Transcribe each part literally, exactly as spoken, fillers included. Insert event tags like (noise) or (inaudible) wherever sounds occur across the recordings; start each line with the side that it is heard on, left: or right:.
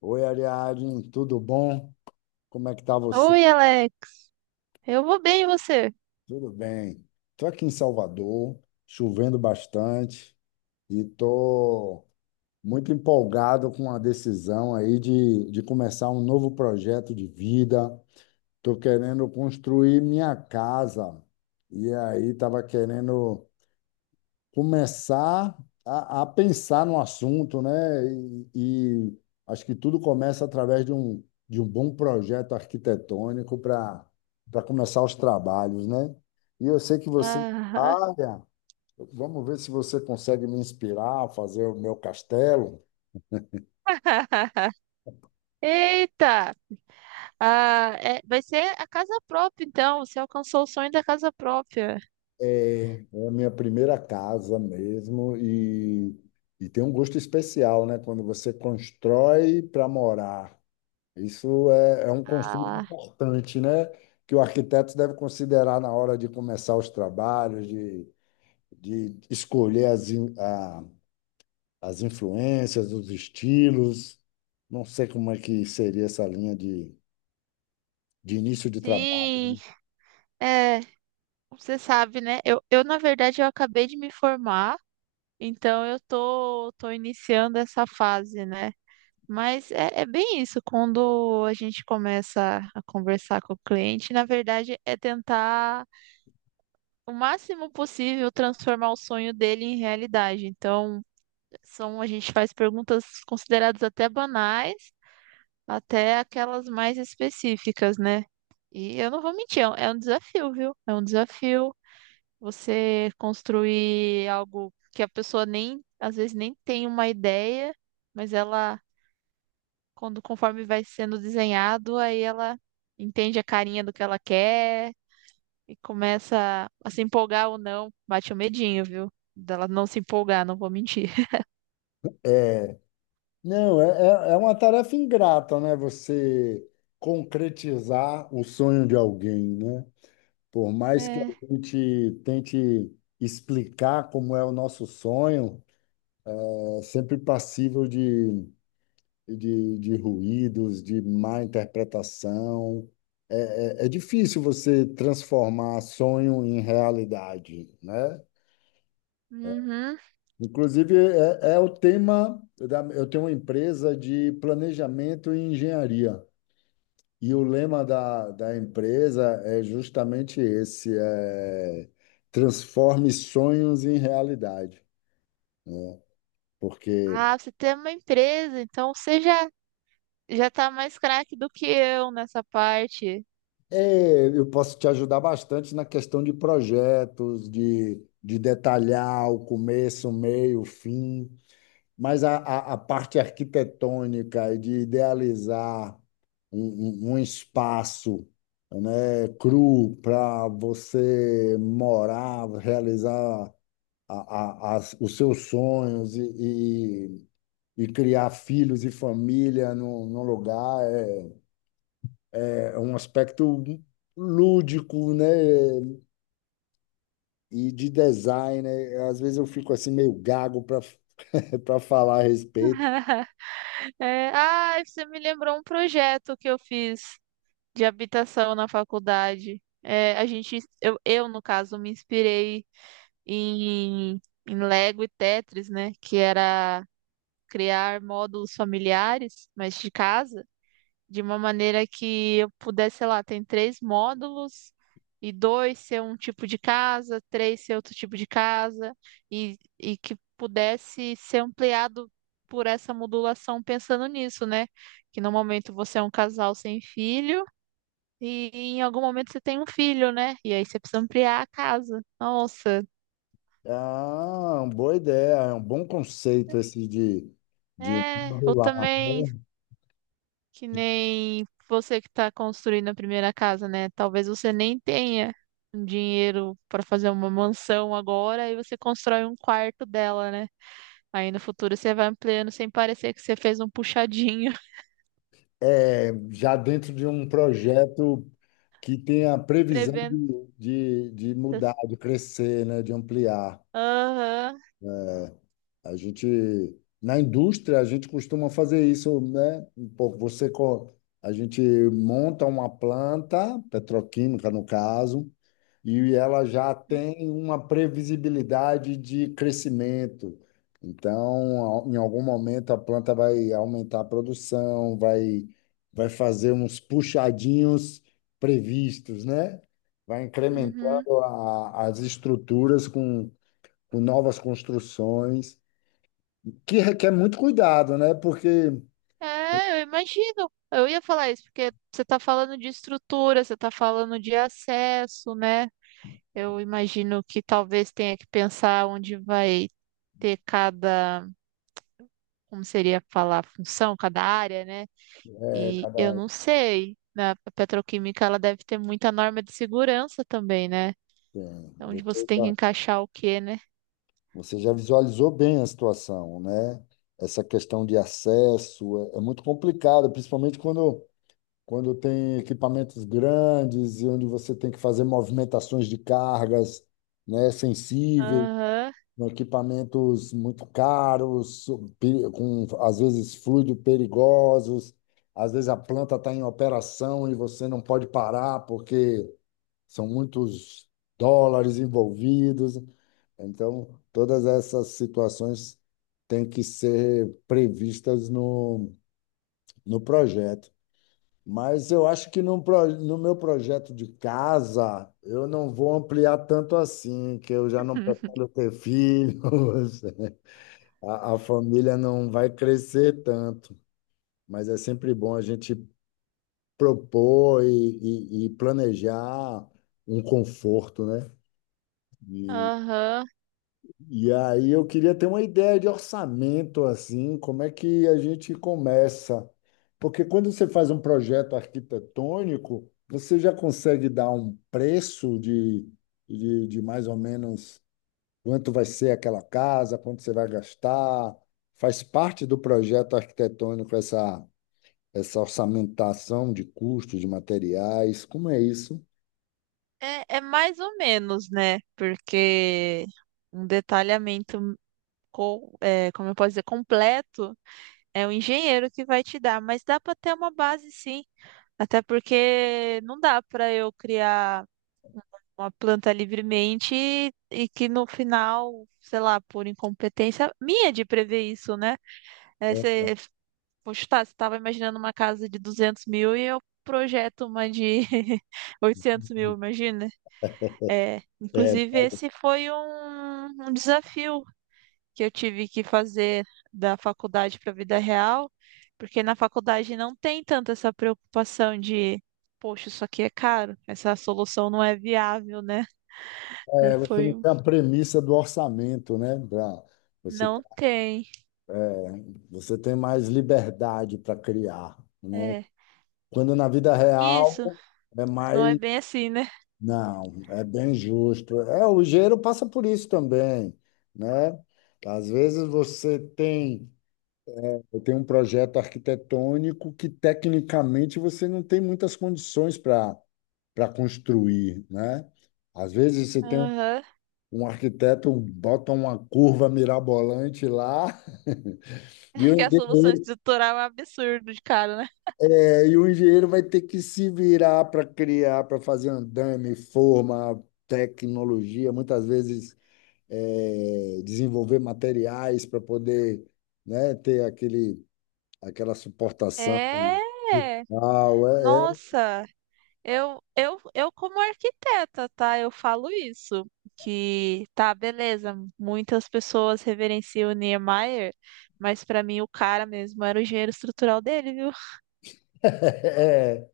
left: Oi, Ariadne, tudo bom? Como é que tá você?
right: Oi, Alex. Eu vou bem, e você?
left: Tudo bem. Estou aqui em Salvador, chovendo bastante e estou muito empolgado com a decisão aí de, de começar um novo projeto de vida. Estou querendo construir minha casa e aí estava querendo começar a, a pensar no assunto, né? E, e acho que tudo começa através de um, de um bom projeto arquitetônico para para começar os trabalhos, né? E eu sei que você,
right: Ah,
left: olha, vamos ver se você consegue me inspirar a fazer o meu castelo.
right: (laughs) eita! Ah, é- vai ser a casa própria, então. Você alcançou o sonho da casa própria.
left: É, é a minha primeira casa mesmo e, e tem um gosto especial, né? Quando você constrói para morar. Isso é, é um conceito
right: Ah,
left: importante, né? Que o arquiteto deve considerar na hora de começar os trabalhos, de, de escolher as, in- a- as influências, os estilos. Não sei como é que seria essa linha de, de início de trabalho,
right: sim.
left: né?
right: É, você sabe, né? Eu, eu, na verdade, eu acabei de me formar, então eu tô, tô iniciando essa fase, né? Mas é, é bem isso, quando a gente começa a conversar com o cliente, na verdade, é tentar o máximo possível transformar o sonho dele em realidade. Então, são, a gente faz perguntas consideradas até banais, até aquelas mais específicas, né? E eu não vou mentir, é um é um desafio, viu? É um desafio você construir algo que a pessoa nem, às vezes nem tem uma ideia, mas ela, quando conforme vai sendo desenhado, aí ela entende a carinha do que ela quer e começa a se empolgar ou não, bate o medinho, viu? Dela não se empolgar, não vou mentir. (laughs)
left: Não, é, é é uma tarefa ingrata, né? Você concretizar o sonho de alguém, né? Por mais que a
right: É.
left: gente tente explicar como é o nosso sonho. É sempre passível de, de, de ruídos, de má interpretação. É, é, é difícil você transformar sonho em realidade, né?
right: Uhum.
left: Inclusive, é, é o tema da, eu tenho uma empresa de planejamento e engenharia. E o lema da, da empresa é justamente esse, é, transforme sonhos em realidade. Porque
right: Ah, você tem uma empresa, então você já, já tá mais craque do que eu nessa parte.
left: é, eu posso te ajudar bastante na questão de projetos, de, de detalhar o começo, o meio, o fim, mas a, a, a parte arquitetônica e de idealizar um, um- um espaço, né, cru para você morar, realizar a, a, as- os seus sonhos e, e, e criar filhos e família num, num lugar é é um aspecto lúdico, né? E de design, né? Às vezes eu fico assim meio gago para (laughs) para falar a respeito.
right: (laughs) É, ah, você me lembrou um projeto que eu fiz de habitação na faculdade. É, a gente, eu, eu, no caso, me inspirei em, em Lego e Tetris, né? Que era criar módulos familiares, mas de casa. De uma maneira que eu pudesse, sei lá, tem três módulos e dois ser um tipo de casa, três ser outro tipo de casa e, e que pudesse ser ampliado por essa modulação pensando nisso, né? Que no momento você é um casal sem filho e em algum momento você tem um filho, né? E aí você precisa ampliar a casa. Nossa,
left: Ah, uma boa ideia, é um bom conceito esse de, de
right: é, eu
left: modular,
right: também
left: né?
right: que nem você que está construindo a primeira casa, né? Talvez você nem tenha um dinheiro para fazer uma mansão agora e você constrói um quarto dela, né? Aí no futuro você vai ampliando sem parecer que você fez um puxadinho. (laughs)
left: É, já dentro de um projeto que tem a previsão
right: Prevendo.
left: de, de, de mudar, de crescer, né? De ampliar.
right: Aham.
left: A gente, na indústria, a gente costuma fazer isso, né? Um pouco você, co- a gente monta uma planta, petroquímica no caso, e ela já tem uma previsibilidade de crescimento. Então, ao- em algum momento, a planta vai aumentar a produção, vai, vai fazer uns puxadinhos previstos, né? Vai
right: Uhum.
left: incrementando a- as estruturas com, com novas construções que requer muito cuidado, né? Porque
right: É, eu imagino. Eu ia falar isso, porque você está falando de estrutura, você está falando de acesso, né? Eu imagino que talvez tenha que pensar onde vai ter cada. Como seria falar função, cada área, né?
left: é,
right: E eu
left: cada-
right: não sei. Na petroquímica ela deve ter muita norma de segurança também, né?
left: bem,
right: Onde você
left: Você
right: tem que
left: já,
right: encaixar o quê, né?
left: você já visualizou bem a situação, né? Essa questão de acesso é, é muito complicada, principalmente quando, quando tem equipamentos grandes e onde você tem que fazer movimentações de cargas, né, sensíveis,
right: Aham,
left: com equipamentos muito caros, pe- com às vezes fluidos perigosos, às vezes a planta está em operação e você não pode parar porque são muitos dólares envolvidos, então todas essas situações têm que ser previstas no, no projeto. Mas eu acho que no, no meu projeto de casa, eu não vou ampliar tanto assim, que eu já não
right: (laughs)
left: pretendo ter filhos, (laughs) a, a família não vai crescer tanto. Mas é sempre bom a gente propor e, e e planejar um conforto, né? E
right: aham.
left: E aí eu queria ter uma ideia de orçamento, assim, como é que a gente começa? Porque quando você faz um projeto arquitetônico, você já consegue dar um preço de, de, de mais ou menos quanto vai ser aquela casa, quanto você vai gastar. Faz parte do projeto arquitetônico essa, essa orçamentação de custos, de materiais. Como é isso?
right: É, é mais ou menos, né? Porque um detalhamento, co- é, como eu posso dizer, completo é o engenheiro que vai te dar, mas dá para ter uma base sim. Até porque não dá para eu criar uma planta livremente e, que no final, sei lá, por incompetência minha de prever isso, né? É,
left: É,
right: você, poxa, tá, você estava imaginando uma casa de duzentos mil e eu projeto uma de (laughs) oitocentos mil, imagina? É,
left: é,
right: inclusive, esse foi um, um desafio que eu tive que fazer da faculdade para a vida real, porque na faculdade não tem tanto essa preocupação de. Poxa, isso aqui é caro, essa solução não é viável, né? Aí
left: é, você não
right: foi
left: tem a premissa do orçamento, né? Pra, você,
right: não tem.
left: você tem mais liberdade para criar, né?
right: É.
left: Quando na vida real
right: Isso,
left: é
right: não é
left: mais.
right: bem assim, né?
left: Não, é bem justo. É, o engenheiro passa por isso também, né? Às vezes você tem, tem um projeto arquitetônico que tecnicamente você não tem muitas condições para para construir, né? Às vezes você tem um
right: Aham.
left: um arquiteto bota uma curva mirabolante lá. (laughs) E
right: É que
left: o
right: a solução
left: engenheiro,
right: estrutural é um absurdo de cara, né?
left: é, e o engenheiro vai ter que se virar para criar, para fazer andame, forma, tecnologia, muitas vezes é, desenvolver materiais para poder, né, ter aquele, aquela suportação
right: É.
left: brutal. É,
right: Nossa, eu, eu, eu como arquiteta, tá? Eu falo isso, que tá, beleza, muitas pessoas reverenciam o Niemeyer, mas pra mim o cara mesmo era o engenheiro estrutural dele, viu?
left: é, (laughs) é.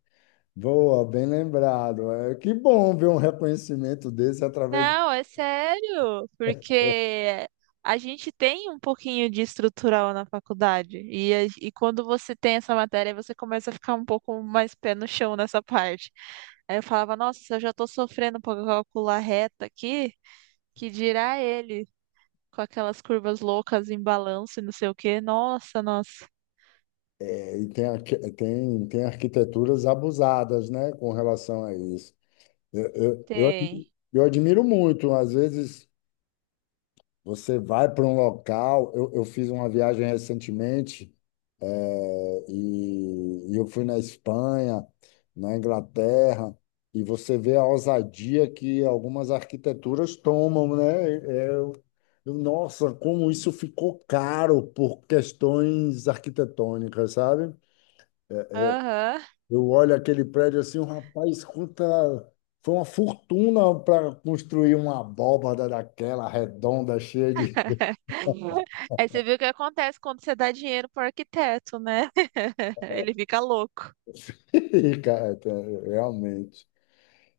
left: Boa, bem lembrado. É, que bom ver um reconhecimento desse através.
right: Não, é sério, porque a gente tem um pouquinho de estrutural na faculdade, e, a- e quando você tem essa matéria, você começa a ficar um pouco mais pé no chão nessa parte. Aí eu falava, nossa, se eu já tô sofrendo pra calcular reta aqui, que dirá ele, com aquelas curvas loucas em balanço e não sei o quê. Nossa, nossa,
left: É, e tem, arqui- tem, tem arquiteturas abusadas, né, com relação a isso. Eu, eu, eu,
right: tem.
left: eu admiro muito, às vezes você vai para um local, eu, eu fiz uma viagem recentemente, eh, e, e eu fui na Espanha, na Inglaterra, e você vê a ousadia que algumas arquiteturas tomam, né? É, é, Eu, eu, nossa, como isso ficou caro por questões arquitetônicas, sabe?
right: Aham.
left: Eu olho aquele prédio assim, o rapaz, quanta. Foi uma fortuna para construir uma abóbada daquela redonda, cheia de.
right: (laughs) Aí você viu o que acontece quando você dá dinheiro pro arquiteto, né? (laughs) Ele fica louco.
left: (laughs) Cara, é, realmente.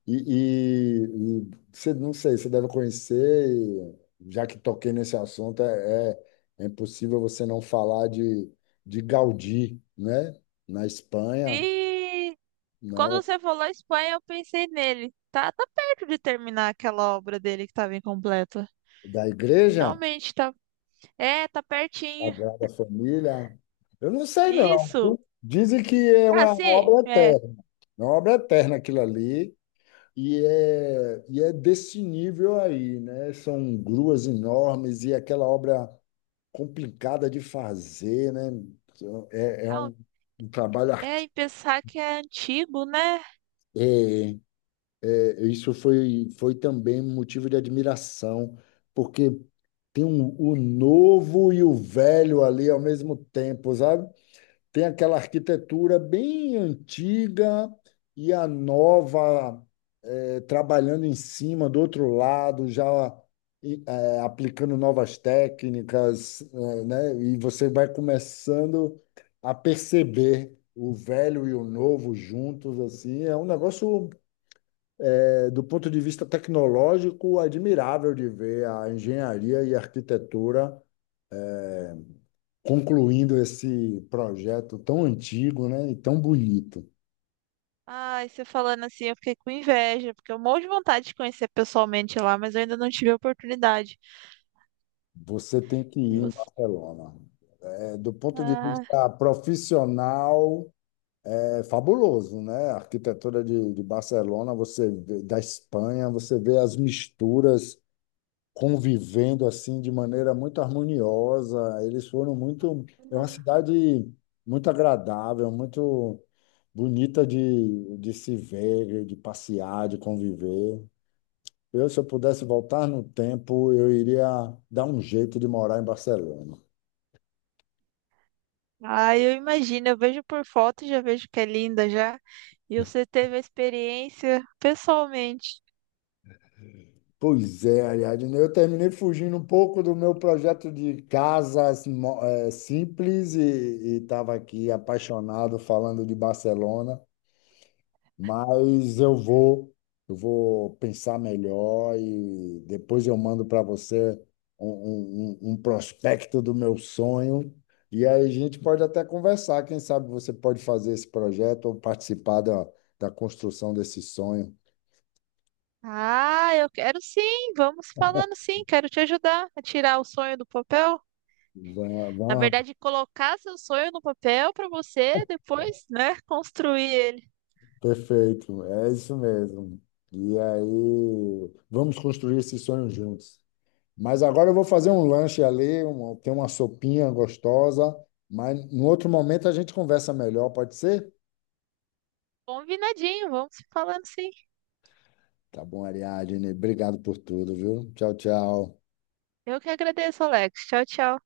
left: E, e, e você, não sei, você deve conhecer, e já que toquei nesse assunto, é, é, é impossível você não falar de, de Gaudí, né? Na Espanha,
right: Sim! Quando
left: não,
right: você falou Espanha, eu pensei nele. Tá, tá perto de terminar aquela obra dele que estava incompleta.
left: da igreja.
right: Finalmente, tá. É, tá pertinho.
left: Sagrada Família. Eu não sei, não, viu?
right: Isso.
left: Dizem que é
right: Ah,
left: uma
right: sim.
left: obra
right: É.
left: eterna. É uma obra eterna aquilo ali. E é, e é desse nível aí, né? São gruas enormes e aquela obra complicada de fazer, né? É, é
right: Não,
left: um, um trabalho
right: é, e
left: artístico.
right: pensar que é antigo, né?
left: É, é, isso foi, foi também motivo de admiração, porque tem um- o novo e o velho ali ao mesmo tempo, sabe? Tem aquela arquitetura bem antiga e a nova, eh, trabalhando em cima do outro lado, já e, eh, aplicando novas técnicas, eh, né? E você vai começando a perceber o velho e o novo juntos, assim, é um negócio, eh, do ponto de vista tecnológico admirável de ver a engenharia e a arquitetura concluindo esse projeto tão antigo, né, e tão bonito.
right: Ai, você falando assim, eu fiquei com inveja, porque eu morro de vontade de conhecer pessoalmente lá, mas eu ainda não tive a oportunidade.
left: Você tem que
right: E
left: ir em
right: você-
left: Barcelona. É, do ponto de
right: ah,
left: vista profissional, é fabuloso, né? A arquitetura de, de Barcelona, você vê, da Espanha, você vê as misturas convivendo assim de maneira muito harmoniosa. Eles foram muito. É uma cidade muito agradável, muito bonita de, de se ver, de passear, de conviver. Eu, se eu pudesse voltar no tempo, eu iria dar um jeito de morar em Barcelona.
right: ah, eu imagino, eu vejo por foto e já vejo que é linda já. E você teve a experiência pessoalmente.
left: Pois é, Ariadne, eu terminei fugindo um pouco do meu projeto de casas mo- eh, simples e estava aqui apaixonado falando de Barcelona. Mas eu vou, eu vou pensar melhor e depois eu mando para você um, um, um- um prospecto do meu sonho. E aí a gente pode até conversar. Quem sabe você pode fazer esse projeto ou participar da, da construção desse sonho.
right: Ah, eu quero sim, vamos falando sim, quero te ajudar a tirar o sonho do papel.
left: Va-
right: Na
left: Vamos,
right: verdade, colocar seu sonho no papel para você depois, né, construir ele.
left: perfeito, é isso mesmo. E aí, vamos construir esse sonho juntos. Mas agora eu vou fazer um lanche ali, um, tem uma sopinha gostosa, mas no outro momento a gente conversa melhor, pode ser?
right: Combinadinho, vamos falando sim.
left: Tá bom, Ariadne. Obrigado por tudo, viu? Tchau, tchau.
right: Eu que agradeço, Alex. Tchau, tchau.